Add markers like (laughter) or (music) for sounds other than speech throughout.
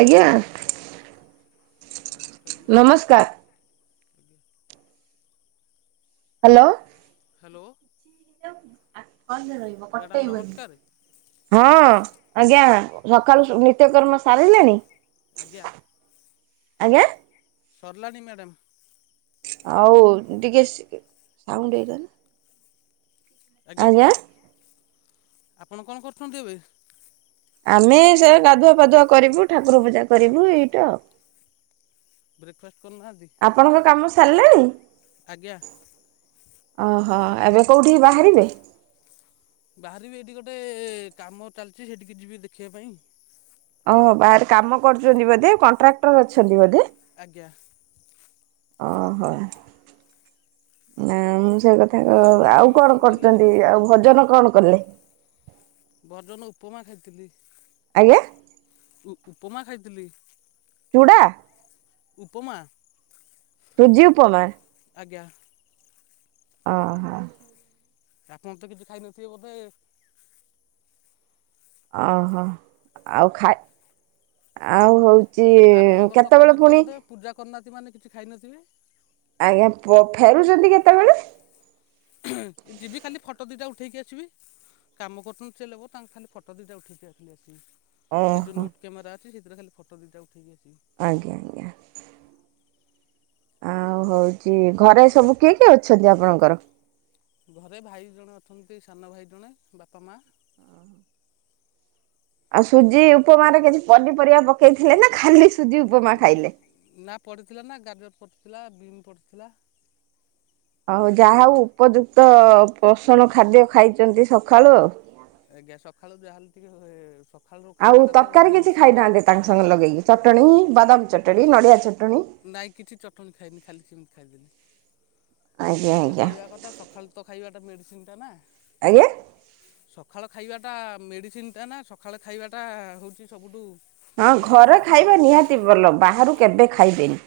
ଆଜ୍ଞା। ନମସ୍କାର ମ୍ୟାଡ଼ମ୍ ନମସ୍କାର। ଆଜ୍ଞା। ହ୍ୟାଲୋ। ହ୍ୟାଲୋ। ଆଜି କଲ୍ ରେ ରହିବ ମ୍ୟାଡ଼ାମ୍ କଟେଇ ବନି। ନମସ୍କାର ହଁ ଆଜ୍ଞା ସକାଳୁ ନିତ୍ୟକର୍ମ ସାରିଲେଣି? ଆଜ୍ଞା। ଆଜ୍ଞା। ସରିଲାଣି ମ୍ୟାଡ଼ାମ୍। ଆଉ ଟିକେ ସାଉଣ୍ଡ ଏଇଟା ନା। ଆଜ୍ଞା ଆପଣ କଣ କରୁଛନ୍ତି ଏବେ? ଆମେ ସେ ଗାଧୁଆ ପାଧୁଆ କରିବୁ ଠାକୁର ପୂଜା କରିବୁ ଏଇଟା ଆଉ। ବ୍ରେକ୍ଫାଷ୍ଟ କରନାହାନ୍ତି? ଆପଣଙ୍କ କାମ ସାରିଲାଣି? ଆଜ୍ଞା ଅ ହ ଏବେ କୋଉଠି ବାହାରିବେ? ବାହାରିବି ଏଇଠି ଗୋଟେ କାମ ଚାଲିଛି ସେଇଠିକି ଯିବି ଦେଖିବା ପାଇଁ। ଓହୋ ବାହାରେ କାମ କରୁଛନ୍ତି ବୋଧେ କଣ୍ଟ୍ରାକ୍ଟର ଅଛନ୍ତି ବୋଧେ? ଆଜ୍ଞା। ଅ ହ। ନା ମୁଁ ସେ କଥା ଆଉ କଣ କରୁଛନ୍ତି ଆଉ ଭୋଜନ କଣ କଲେ? ବଜନ ଉପମା ଖାଇଥିଲି। ଆଜ୍ଞା। ଉ ଉପମା ଖାଇଥିଲି। ଚୁଡ଼ା। ଉପମା। ସୁଜି ଉପମା। ଆଜ୍ଞା। ଅ ହ। ଆପଣ ତ କିଛି ଖାଇନଥିବେ ବୋଧେ? ଅ ହ, ଆଉ ଖାଇ ଆଉ ହଉ ଚି ଆପଣଙ୍କର ତ କେତେବେଳେ ଖାଇନଥିବେ ପୁଣି ବୋଧେ ପୂଜା କରିନାହାନ୍ତି ମାନେ କିଛି ଖାଇନଥିବେ? ଆଜ୍ଞା ଫେରୁଛନ୍ତି କେତେବେଳେ? ଯିବି ଖାଲି ଫଟୋ ଦୁଇଟା ଉଠାଇକି ଆସିବି। କାମ କରୁଛନ୍ତି ସେ ଲୋକ ତାଙ୍କ ଖାଲି ଫଟୋ ଦିଟା ଉଠେଇକି ଆସଲି ଆଶିକି। ସେ ଯୋଉ ଓହୋ ନୋଟ୍ କାମେରା ଅଛି ସେଥିରେ ଖାଲି ଫଟୋ ଦିଇଟା ଉଠେଇକି ଆସିବି। ଆଜ୍ଞା ଆଜ୍ଞା। ଆଉ ହଉଚି ଘରେ ସବୁ କିଏ-କିଏ ଅଛନ୍ତି ଆପଣଙ୍କର? ଘରେ ଭାଇ ଜଣେ ଅଛନ୍ତି, ସାନ ଭାଇ ଜଣେ, ବାପା, ମା ଆଉ ସୁଜି ଉପମାରେ କିଛି ପନିପରିବା ପକେଇଥିଲେ ନା ଖାଲି ସୁଜି ଉପମା ଖାଇଲେ? ନା ପଡିଥିଲା ନା, ଗାଜର ପଡିଥିଲା ବିମ୍ ପଡିଥିଲା ହଉ ଯାହା ହଉ ଉପଯୁକ୍ତ ପୋଷଣ ଖାଦ୍ୟ ଖାଇଚନ୍ତି ସଖାଳୁ ଆଉ। ଆଜ୍ଞା ସଖାଳୁ ଯାହା ହେଲେ ଟିକେ ସ ଆଉ ତରକାରୀ କିଛି ଖାଇନାହାନ୍ତି ତାଙ୍କ ସାଙ୍ଗରେ ଲଗେଇକି ଚଟଣି, ବାଦାମ ଚଟଣି, ନଡ଼ିଆ ଚଟଣି ନାଇଁ କିଛି ଚଟଣି ଖାଇନି ଖାଲି ସେମ୍ତି ଖାଇଦେଲି, ଆଜ୍ଞା ସଖାଳୁ ଟିକେ ଆଜ୍ଞା ଖାଇବା କଥା ସ ଖାଲ୍ ତ ଖାଇବାଟା ମେଡିସିନ୍ ଟା ନା। ଆଜ୍ଞା? ସଖାଳ ଖାଇବା ଟା ମେଡିସିନ୍ ଟା ନା, ସଖାଳ ଖାଇବା ଟା ହଉଚି ସବୁଠୁ ହଁ ଘରେ ଭଲ ଖାଇବା ନିହାତି ଭଲ, ବାହାରୁ କେବେ ଖାଇବେନି।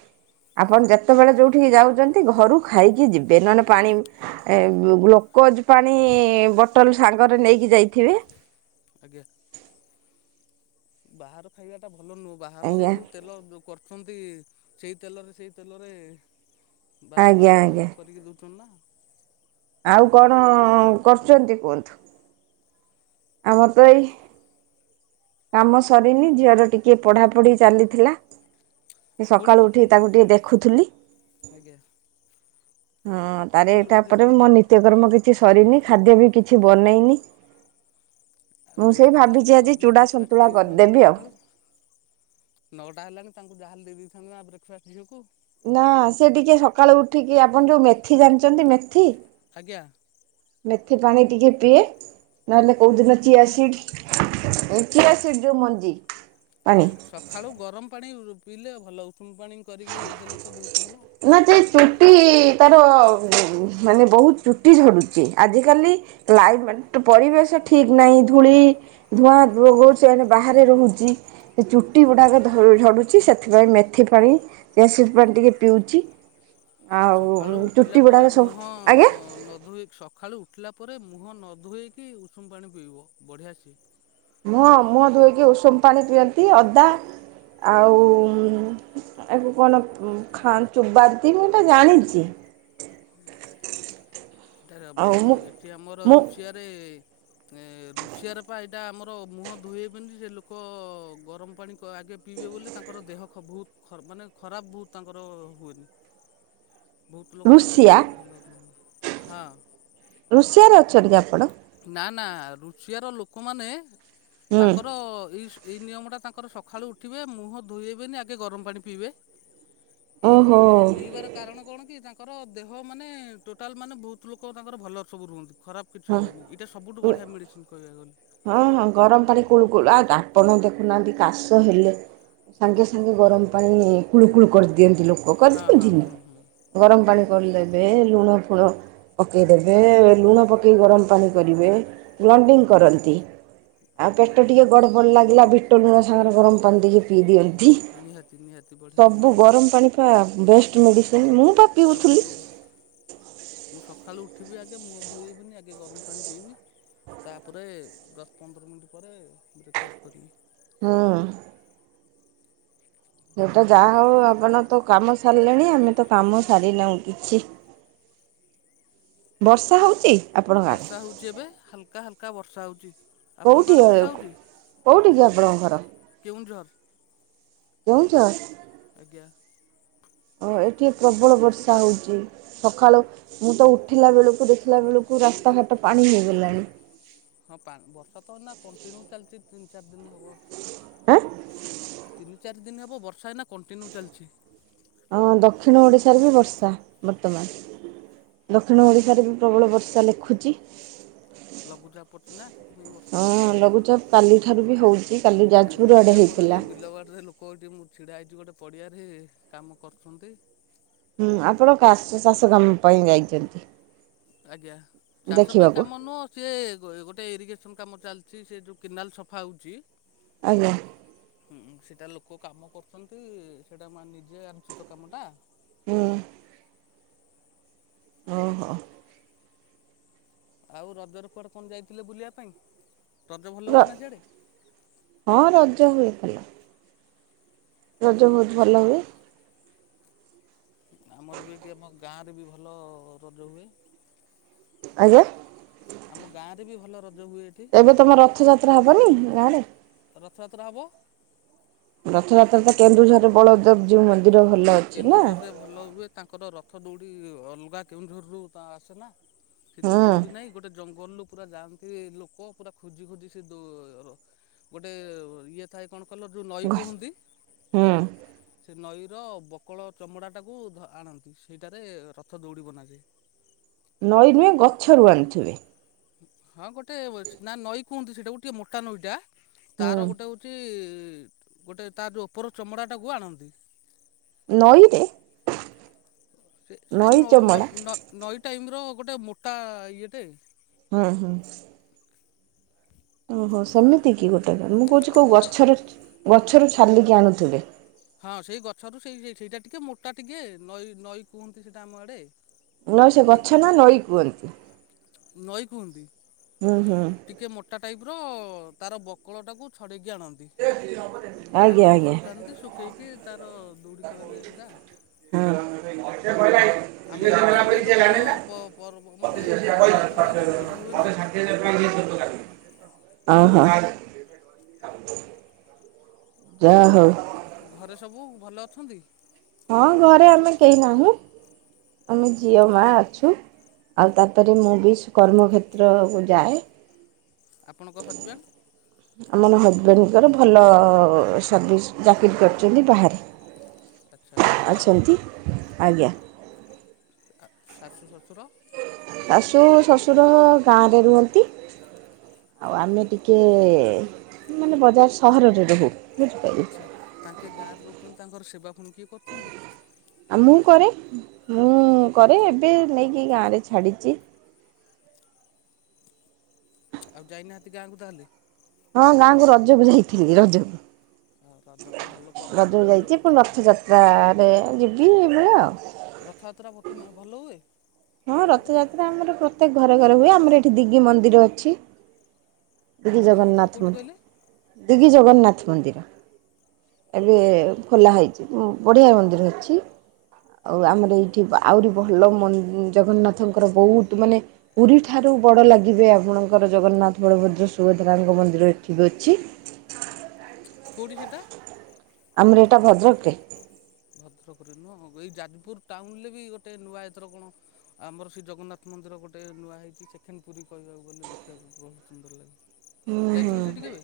ଆପଣ ଯେତେବେଳେ ଯୋଉଠିକି ଯାଉଚନ୍ତି ଘରୁ ଖାଇକି ଯିବେ, ନହେନେ ପାଣି ଏ ଗ୍ଲୋ କୋଜ୍ ପାଣି ବୋଟଲ୍ ସାଙ୍ଗରେ ନେଇକି ଯାଇଥିବେ ଆଜ୍ଞା। ବାହାର ଖାଇବା ଟା ଭଲ ନୁହଁ, ବାହାର ସେ ଆଜ୍ଞା ଯୋଉ ତେଲ କରୁଚନ୍ତି ସେଇ ତେଲରେ ସେଇ ତେଲରେ ଆଜ୍ଞା ବାରମ୍ବାର ଆଜ୍ଞା କରିକି ଦଉଚନ୍ତି ନା। ଆଉ କଣ କରୁଚନ୍ତି କୁହନ୍ତୁ? ଆମର ତ ଏଇ କାମ ସରିନି, ଝିଅର ଟିକେ ପଢାପଢି ଚାଲିଥିଲା। ଏ କେଉଁଠି ସକାଳୁ ଉଠିକି ପଢ଼ୁଛନ୍ତି ତାକୁ ଟିକେ ଦେଖୁଥିଲି। ଆଜ୍ଞା। ହଁ ତାରେ ସ୍କୁଲ ବୋଧେ ତାପରେ ଯିବେ ମୋ ନିତ୍ୟକର୍ମ କିଛି ସରିନି, ଖାଦ୍ୟ ବି କିଛି ବନେଇନି। ଆଉ ମୁଁ ସେଇ ଝିଅଙ୍କୁ ଯାହାହେଲେ ଭାବିଚି ଆଜି କରିକି ଚୂଡ଼ା ବ୍ରେକ୍ଫାଷ୍ଟ ସନ୍ତୁଳା ଦେଇ ଦେଇଥାନ୍ତ ନା କରିଦେବି ଆଉ। ସକାଳୁ ନଅଟା ହେଲାଣି ତାଙ୍କୁ ଯାହାଲେ ଦେଇ ଦେଇଥାନ୍ତ ନା ବ୍ରେକ୍ ଫାଷ୍ଟ୍ ଝିଅକୁ। ନା ସେ ଟିକେ ସକାଳୁ ଉଠିକି ଆପଣ ଯୋଉ ମେଥି ଜାଣିଚନ୍ତି ମେଥି? ଆଜ୍ଞା। ମେଥି ପାଣି ଟିକେ ପିଏ, ନହେଲେ କେଉଁଦିନ ଚିଆ ସିଡ୍ସ୍ ଚିଆ ସିଡ୍ ଯୋଉ ମଞ୍ଜି ପାଣି ଆଜ୍ଞା ସଖାଳୁ ଗରମ୍ ପାଣି ପିଇଲେ ଭଲ ଉଷୁମ୍ ପାଣି କରିକି ଦେଲେ ତ ବହୁତ୍ ଭଲ, ନା ସେ ସେଇ ଚୁଟି ତାର ମାନେ ବହୁତ୍ ଚୁଟି ଝଡ଼ୁଚି, ଆଜିକାଲି ଲାଇଫ୍ ମାନେ ପରିବେଶ ଠିକ ନାହିଁ, ଧୂଳି ଧୂଆଁ (unintelligible) ଏଣେ ବାହାରେ ରହୁଚି। ସେ ଚୁଟି ଗୁଡାକ ଧ ଝଡୁଚି, ସେଥିପାଇଁ ମେଥି ପାଣି ଚିଆ ସିଡ୍ ପାଣି ଟିକେ ପିଉଚି। ସଖାଳୁ ଉଠିଲା ପରେ ସବୁ ମୁହଁ ଆଜ୍ଞା ନଧୋଇ ସଖାଳୁ ଉଠିଲା ପରେ ମୁହଁ ନ ଧୋଇକି ଉଷୁମ୍ ପାଣି ପିଇବ, ବଢ଼ିଆ ସିଏ। ମୁଁହଁ-ମୁହଁ ଧୋଇକି ଉଷୁମ୍ ପାଣି ପିଅନ୍ତି, ଅଦା ଆଉ ଉଁ ଆକୁ କଣ ଖା ଚୁବାନ୍ତି, ମୁଁ ଏଇଟା ଜାଣିଚି। ଆଉ ମୁଁ (unintelligible) ଏଠି ଆମର ମୁଁ ରୁଷିଆରେ ଏ ରୁଷିଆରେ ପା ଏଇଟା ଆମର ମୁହଁ ଧୋଇହେବେନି, ସେ ଲୋକ ଗରମ୍ ପାଣି କ ଆଗେ ପିଇବେ ବୋଲି ତାଙ୍କର ଦେହ ଖ ବହୁତ୍ ମାନେ ଖରାପ୍ ବହୁତ୍ ତାଙ୍କର ହୁଏନି। ବୋହୁତ ଲୋକ ତାଙ୍କର ରୁଷିଆ ଭଲ ରୁହନ୍ତି ହଁ। ଋଷିଆରେ ଅଛନ୍ତି ଆପଣ। ନା ନା ଋଷିଆର ଲୋକମାନେ ହୁଁ ତାଙ୍କର ଏଇ ସ ଏଇ ନିୟମଟା ତାଙ୍କର ସଖାଳୁ ଉଠିବେ ମୁହଁ ଧୋଇହେବେନି ଆଗେ ଗରମ ପାଣି ପିଇବେ ଓହୋ ପି ପିଇବାର କାରଣ କଣ କି ତାଙ୍କର ଦେହ ମାନେ ଟୋଟାଲ ମାନେ ବହୁତ ଲୋକ ତାଙ୍କର ଭଲ ସବୁ ରୁହନ୍ତି ଖରାପ କିଛି ହଁ ହୁଏନି ଏଇଟା ସବୁଠୁ ବଢିଆ ମେଡିସିନ କହିବାକୁ ଗଲେ। ହଁ ହଁ ଗରମ ପାଣି କୁଳୁ କୁଳ ଆପଣ ଦେଖୁନାହାନ୍ତି କାଶ ହେଲେ ସାଙ୍ଗେ ସାଙ୍ଗେ ଗରମ ପାଣି କୁଳୁ କୁଳୁ କରିଦିଅନ୍ତି ଲୋକ। ହଁ ହଁ ହଁ ହଁ (unintelligible) ଗରମ ପାଣି ନିହାତି କରିଦେବେ ଲୁଣ ଫୁଣ ପକେଇଦେବେ ଲୁଣ ପକେଇ ଗରମ ପାଣି କରିବେ ଲଣ୍ଡିଙ୍ଗ କରନ୍ତି। ତି ଆଉ ପେଟ ଟିକେ ଗଡ଼ ବଡ଼ ଲାଗିଲା ବିଟ ଲୁଣ ସାଙ୍ଗରେ ଗର ପାଣି ଟିକିଏ ପିଇ ଦିଅ ଧି ନିହାତି ନିହାତି ବଢ଼ିଆ ସବୁ ଜିନିଷ ସିଏ। ଗରମ ପାଣି ପା ବେଷ୍ଟ ମେଡ଼ିସିନ ମୁଁ ପା ପିଉଥିଲି ସବୁଟୁ। ମୁଁ ସଖାଳୁ ଉଠିବି ଆଗେ ମୁଁହ ଧୋଇବିନି ଆଗେ ଗରମ ପାଣି ପିଇବି। ତାପରେ ଦଶ ପନ୍ଦର ମିନିଟ୍ ପରେ ବ୍ରେକ୍ ଫାଷ୍ଟ କରିବି। ହୁଁ। ସେତ ଯାହା ହଉ ଆପଣ ତ କାମ ସାରିଲେଣି ଆମେ ତ କାମ ସାରିନାହୁଁ କିଛି। ବର୍ଷା ହଉଚି? ବର୍ଷା ହୋଉଚି ଏବେ ହାଲକା ହାଲକା ବର୍ଷା ହୋଉଚି। କୋଉଠିଏ କୋଉଠିକିି ଆପଣଙ୍କ ଘର? କେଉଁଝର ଦୋଉଚ। ଆଜ୍ଞା। ଓ ଏଠି ପ୍ରବଳ ବର୍ଷା ହୋଉଚି। ସଖାଳୁ ମୁଁ ତ ଉଠିଲା ବେଳକୁ ଦେଖିଲା ବେଳକୁ ରାସ୍ତାଘାଟ ପାଣି ହେଇଗଲାଣି। ହଁ ପାନ ବର୍ଷା ତ ଏନା କଣ୍ଟିନିୟୁ ଚାଲିଚି ତିନି ଚାରି ଦିନ ହବ। ଆଁ। ତିନି ଚାରି ଦିନି ହବ ବର୍ଷାଏଇନା କଣ୍ଟିନିୟୁ ଚାଲିଚି। ଆମ ଦକ୍ଷିଣ ଓଡ଼ିଶାରେ ବି ବର୍ଷା ବର୍ତ୍ତମାନ। ଦକ୍ଷିଣ ଓଡ଼ିଶାରେ ବି ପ୍ରବଳ ବର୍ଷା ଲେଖୁଚି। ଲଘୁଚାପ୍‌ ପରଚିନା। ସେଥିପାଇ ବର୍ଷା ହଁ ହଉଚି ଆଉ ଲଘୁଚାପ କାଲିଠାରୁ ବି ହେଉଛି କାଲି ଯାଜପୁର ଆଡ଼େ ଚାଲିଛନ୍ତି ଆମର ହେଇଥିଲା ଏଟି ବିଲବାଡ଼ରେ ଲୋ କୋଉଟି ମୁଁ ଛିଡ଼ା ହେଇଚି ଗୋଟେ ପଡ଼ିଆରେ କାମ କରୁଚନ୍ତି। ହୁଁ ଆପଣ କାଶ ଚାଷ କାମ ପାଇଁ ଯାଇଚନ୍ତି। ଆଜ୍ଞା ଚାଷ ପାଇଁ କାମ ନୁଅଁ ସେ ଗୋଟେ ଏରିଗେସନ୍ କାମ ଚାଲିଚି ସେ ଯୋ କେନାଲ ସଫା ହଉଚି। ଆଜ୍ଞା। ହୁଁ ସେଟା ଲୋକ କାମ କରୁଚନ୍ତି ସେଟା ମା ନିଜେ ଆଣିଚୁ ତ କାମଟା? ଉଁ। ଓହୋ। ଆଉ ରଜରେ କୁଆଡ଼େ କଣ ଯାଇଥିଲେ ବୁଲିବା ପାଇଁ ରଜ ଭଲ ହୁଏନା ସିଆଡ଼େ? ହଁ ରଜ ହୁଏ ଭଲ। ରଜ ବୋହୁତ ଭଲ ହୁଏ। ଆମର ବି ଏଠି ଆମ ଗାଁରେ ବି ଭଲ ରଜ ହୁଏ। ଆଜ୍ଞା। ଆମ ଗାଁ ରେ ବି ଭଲ ରଜ ହୁଏ। ଏଠି ଏବେ ତୋମ ରଥଯାତ୍ରା ହବନି ଗାଁରେ? ରଥଯାତ୍ରା ହବ। ରଥଯାତ୍ରା ତ କେନ୍ଦୁଝର ରେ ବଳଦେବ ଯୀଉ ମନ୍ଦିର ଭଲ। ଅଛି ନା କେନ୍ଦୁଝରରେ ଭଲ ହୁଏ ତାଙ୍କର ରଥ ଦୌଡ଼ି ଅଲଗା କେଉଁଝରରୁ ତା ଆସେନା। ସେ ଯୋଉ ହୁଁ। ଦୌଡି ନାହିଁ, ଗୋଟେ ଜଙ୍ଗଲରୁୁ ପୁରା ଯାଆନ୍ତି ଲୋକ ପୁରା ଖୋଜି ଖୋଜି ସେ ଦୋ ହୋ ଗୋଟେ ଇଏ ଥାଏ କଣ କଲ ଯୋଉ ନଈ କୁହନ୍ତି? ହୁଁ ସେ ନଈର ବ କଳ ଚମଡ଼ାଟାକୁ ଧ- ଆଣନ୍ତି। ସେଇଟାରେ ରଥ ଦୌଡ଼ି ବନାଯାଏ। ନଈ ନୁହେଁ ଗଛରୁ ଆଣିଥିବେ। ହଁ ଗୋଟେ ଓ ସେ ନା ନଈ କୁହନ୍ତି ସେଇଟା ଗୋଟିଏ ମୋଟା ନଈଟା ହୁଁ। ତାର ଗୋଟେ ହଉ ଚି ଗୋଟେ ତା ଯୋଉ ଉପର ଚମଡ଼ାଟାକୁ ଆଣନ୍ତି। ନଈରେ? ସେ ସେ ନଈ ନ- ନ ଚମଡ଼ା -ନ- ନଈ ଟାଇମ୍ ର ଗୋଟେ ମୋଟା ଇଏଟେ। ହଁ, ହୁଁ। ଓହୋ, ସେମିତି କି ଗୋଟେ କା। ମୁଁ କହୁଛି କୋଉ ଗଛର ଗଛରୁ ଛାଲିକି ଆଣୁଥିବେ। ହଁ, ସେଇ ଗଛ ରୁ ସେଇ ସେଇଟା ଟିକେ ମୋଟା ଟିକେ ନଈ ନଈ କୁହନ୍ତି ସେଟା ଆମ ଆଡେ। ନଈ ସେ ଗଛ ନାଁ ନଈ କୁହନ୍ତି। ନଈ କୁହନ୍ତି। ହୁଁ, ହୁଁ। ଟିକେ ମୋଟା ଟାଇପ୍ ର। ତାର ବକ୍ଳଟାକୁ ଛଡ଼େଇକି ଆଣନ୍ତି। ଆଜ୍ଞା ଆଣିକି ଆଜ୍ଞା ଶୁଖାନ୍ତି, ଶୁଖେଇକି ତାର ଦୌଡି କରାଯାଏ ସେଟା। ଆମର ଏଠି କେଉଁଝର ରେ ଭଲ ହୁଁ। ପ-ପର୍ବ ମାନେ ରଥଯାତ ତ୍ରା କହିବାକୁ ଗଲେ ବଢିଆ ହୁଏ ନା। ଓହୋ। ହଁ। ଯା ହଉ ଘରେ ସବୁ ଭଲ ଅଛନ୍ତି? ହଁ ଘରେ ଆମେ କେହି ନାହୁଁ। ଆମେ ଝିଅ ମା ଅଛୁ, ଆଉ ତାପରେ ମୁଁ ବି ସୁ କର୍ମକ୍ଷେତ୍ରକୁ ଯାଏ। ଆପଣଙ୍କ ହଜବେଣ୍ଡ? ଆମର ହଜବେଣ୍ଡ ଙ୍କର ଭଲ ସର୍ଭିସ୍ ଚାକିରି କରିଚନ୍ତି ବାହାରେ। ଆଚ୍ଛା ଭଲ ଆଉ। ଅଛନ୍ତି ଆଜ୍ଞା। ଆ, ଶାଶୁ ଶଶୁର? ଶାଶୁ ଶ୍ୱଶୁର ଗାଁରେ ରୁହନ୍ତି। ଆଉ ଆମେ ଟିକେ ମାନେ ବଜାର ସହରରେ ରହୁ। ବୁଝିପାରିଲେ। ଆଚ୍ଛା, ତାଙ୍କେ ଗାଁରେ ରହୁଚନ୍ତି ତାଙ୍କର ସେବା ପୁଣି କିଏ କରୁଛନ୍ତି? ଆ, ମୁଁ କରେ, ମୁଁ କରେ, ଏବେ ନେଇକି ଗାଁରେ ଛାଡ଼ିଚି। ଆଉ ଯାଇନାହାନ୍ତି ଗାଁକୁ ତାହେଲେ? ହଁ ଗାଁକୁ ରଜକୁ ଯାଇଥିଲି ରଜକୁ। ଆଉ ରଜ ତ ଭଲ ପର୍ବ ଗଜକୁ ବୁଲିକି ଯାଇଚି, ପୁଣି ଆସିଥିବେ ରଥଯାତ୍ରରେ ଯିବି ଏଇଭଳିଆ ଆଉ। ରଥଯାତ୍ରା ଭ-କିମି ଭଲ ହୁଏ? ହଁ ଗାଁରେ ରଥଯାତ୍ରା ଆମର ପ୍ରତ୍ୟେକ ଘରେ ଘରେ ହୁଏ। ଆମର ଏଠି ଦିଗି ମନ୍ଦିର ଅଛି। ଦିଗି ବିକି ମନ୍ଦିର ଜଗନ୍ନାଥ କୋଉଠି ମନ୍ଦି, କହିଲେ ଦିଗି ଜଗନ୍ନାଥ ମନ୍ଦିର। ଏବେ ଖୋଲା ହେଇଛି ଉଁ, ବଢ଼ିଆ ମନ୍ଦିର ଅଛି। ଆଉ ଆମର ଏଇଠି ବ ଆହୁରି ଭଲ ମ ଜଗନ୍ନାଥଙ୍କର ବହୁତ ମାନେ ପୁରୀ ଠାରୁ ବଡ ଲାଗିବେ ଆପଣଙ୍କର ଜଗନ୍ନାଥ ବଳଭଦ୍ର ସୁଭଦ୍ରାଙ୍କ ମନ୍ଦିର ଏଠି ବି ଅଛି। (inaudible) କଉଠି ସେଟା? ଆମର ଏଟା ଭଦ୍ରକରେ। ଭଦ୍ରକରେ ନୁହଁ ଗ ଏଇ ଯାଜପୁର ଟାଉନ ରେ ବି ଗୋଟେ ନୂଆଁ ଏଥର କଣ ଆମର ସେ ଜଗନ୍ନାଥ ମନ୍ଦିର ଗୋଟେ ନୂଆ ହେଇଛି ସେକେଣ୍ଡ ପୁରୀ କହିବାକୁ ଗଲେ ଦେଖିବାକୁ ବହୁତ ସୁନ୍ଦର ଲାଗେ। ହୁଁ ହୁଁ ଯାଇଛନ୍ତି ସେଠି କେବେ?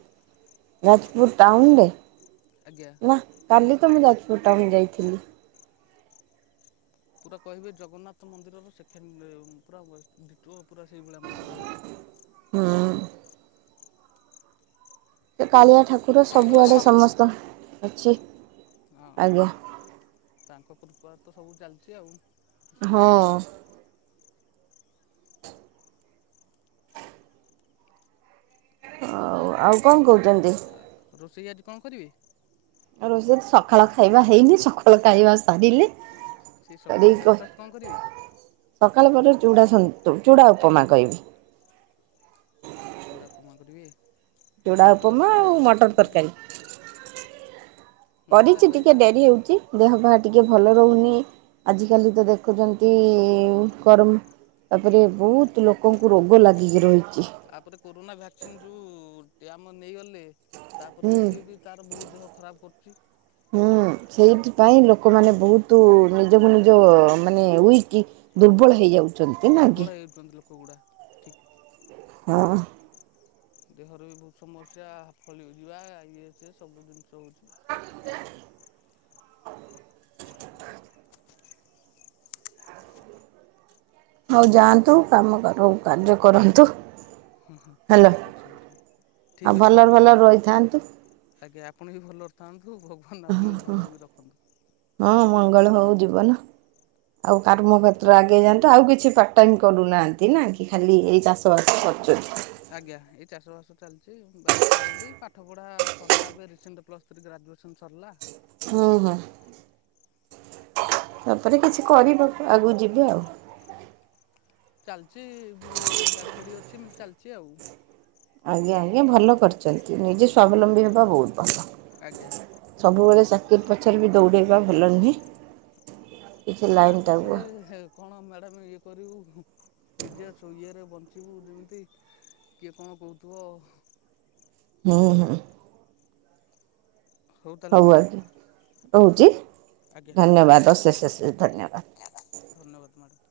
ଯାଜପୁର ଟାଉନ ରେ? ଆଜ୍ଞା। ନାଁ କାଲି ତ ମୁଁ ଯାଜପୁର ଟାଉନ୍ ଯାଇଥିଲି। ପୁରା କହିବେ ଜଗନ୍ନାଥ ମନ୍ଦିରର ସେଖେଣ୍ଡେ ପୁରା ଡିଟୋ ପୁରା ସେଇଭଳିଆ ମନ୍ଦିର ହେଇଛି। ହୁଁ। ସେ କାଳିଆ ଠାକୁର ସବୁଆଡ଼େ ସମସ୍ତ ଅଛି। ହଁ ଆଜ୍ଞା। ତାଙ୍କ କୃପାରୁ ତ ସବୁ ଚାଲିଛି ଆଉ। ହଁ। ଇଉ ଆଉ କଣ କହୁଛନ୍ତି? ଆ ରୋଷେଇ ଆଜି କଣ କରିବେ? ଆଉ ରୋଷେଇ ସକାଳ ଖାଇବା ହେଇନି ସକାଳ ଖାଇବା ସାରିଲେ ସେ ସକାଳୁ କରିକି କ ବ୍ରେକ୍ ଫାଷ୍ଟ କଣ କରିବେ? ସକାଳ ପରେ ଚୁଡ଼ାସନ୍ତୁ ଚୁଡ଼ା ଉପମା କହିବି। ଚୁଡ଼ା ଉପମା କରିବେ? ଚୁଡ଼ାଉପମା ଆଉ ମଟର ତରକାରୀ। ହୁଁ ତା କରିଚି ପାଇଁ ଟିକେ ଯାହାହେଲେ ଡେରି ହେଉଚି। ଦେହ ପାହା ଟିକେ ଭଲ ରହୁନି ଆଜିକାଲି ତ ଦେଖୁଛନ୍ତି କରମ ତାପରେ ବହୁତ ଲୋକଙ୍କୁ ରୋଗ ଲାଗିକି ରହିଚି। ତାପରେ କୋରୋନା ଭ୍ୟାକ୍ସିନ୍ ଯେଉଁ ଟି ଆମ ନେଇଗଲେ ତାପରେ ବି ହୁଁ ସିଏ ବି ତାର ବହୁତ ଦେହ ଖରାପ କରୁଛି। ହୁଁ ସେଇଥିପାଇଁ ଲୋକମାନେ ବହୁତ ନିଜକୁ ନିଜ ମାନେ ଉଇକି ଦୁର୍ବଳ ହେଇଯାଉ ଦୁର୍ବଳ ହେଉଛନ୍ତି ଲୋକଗୁଡ଼ା। ହଁ। ଦେହର ବି ବହୁତ ସମସ୍ୟା ଫଳି ଯିବା ଇଏ ସିଏ ସବୁ ଜିନିଷ ହଉଛି। (unintelligible) ହଉ ଯାଆନ୍ତୁ କାମ କର କାର୍ଯ୍ୟ କରନ୍ତୁ। ହ୍ୟାଲୋ ଠିକ୍ ଅଛି ମ୍ୟାଡ଼ାମ୍ ଆଉ ଠିକ୍ ଅଛି ଭଲରେ ମ୍ୟାଡ଼ାମ୍ ଭଲରେ ରହିଥାନ୍ତୁ। ଆଜ୍ଞା ଆପଣ ବିି ଭଲରେ ଥାନ୍ତୁ ଭଗ ହ ହ ହଁ ମଙ୍ଗଳ ହଉ ଯିବନ। ଆଉ କାର୍ମଯେତ୍ର ଆଗେଇ ଯାଆନ୍ତୁ ଆଉ କିଛି ପାର୍ଟ ଟାଇମ କରୁନାହାଁନ୍ତି ନା କି ଖାଲି ଏଇ ଚାଷ ଶ ବାସ କରୁଛନ୍ତି। ଆଜ୍ଞା ଏଇ ଚାଷ ବାସ ଚାଲିଛି ବାପା କରନ୍ତି ପାଠ ପଢା ସରିଲା ଏବେ ରିସେଣ୍ଟ ପ୍ଲସ୍ ସରି ଗ୍ରାଜୁଏସନ୍ ସରିଲା। ହଁ ହଁ। ତାପରେ କିଛି କରିବ ଆଗକୁ ଯିବେ ଆଉ। ଚାଲିଛି ବି ଗାଡ଼ି ଫାଡ଼ି ଅଛି ଏମିତି ଚାଲିଛି ଆଉ। ଆଜ୍ଞା ଆଜ୍ଞା ଭଲ କରିଛନ୍ତି ନିଜେ ସ୍ୱାବଲମ୍ବୀ ହେବା ବହୁତ ଭଲ ଆଜ୍ଞା ସବୁବେଳେ ଚାକିରି ପଛରେ ବି ଦୌଡେଇବା ଭଲ ନୁହେଁ କିଛି କା ଲାଇନ୍ ଟାକୁ ପଛରେ କଣ ମ୍ୟାଡ଼ାମ ଇଏ କରିବୁ ନିଜେ ଇଏରେ ବଞ୍ଚିବୁ ଯେମିତି କିଏ କଣ କହୁଥିବ ହଁ ହଁ ତାହେଲେ ହଉ ମ୍ୟାଡ଼ାମ୍ ଆଜ୍ଞ ରହୁଛି ଆଜ୍ଞା ଧନ୍ୟବାଦ ଅଶେଷ ଅଶେଷ ଧନ୍ୟବାଦ ଧନ୍ୟବାଦ ମ୍ୟାଡ଼ାମ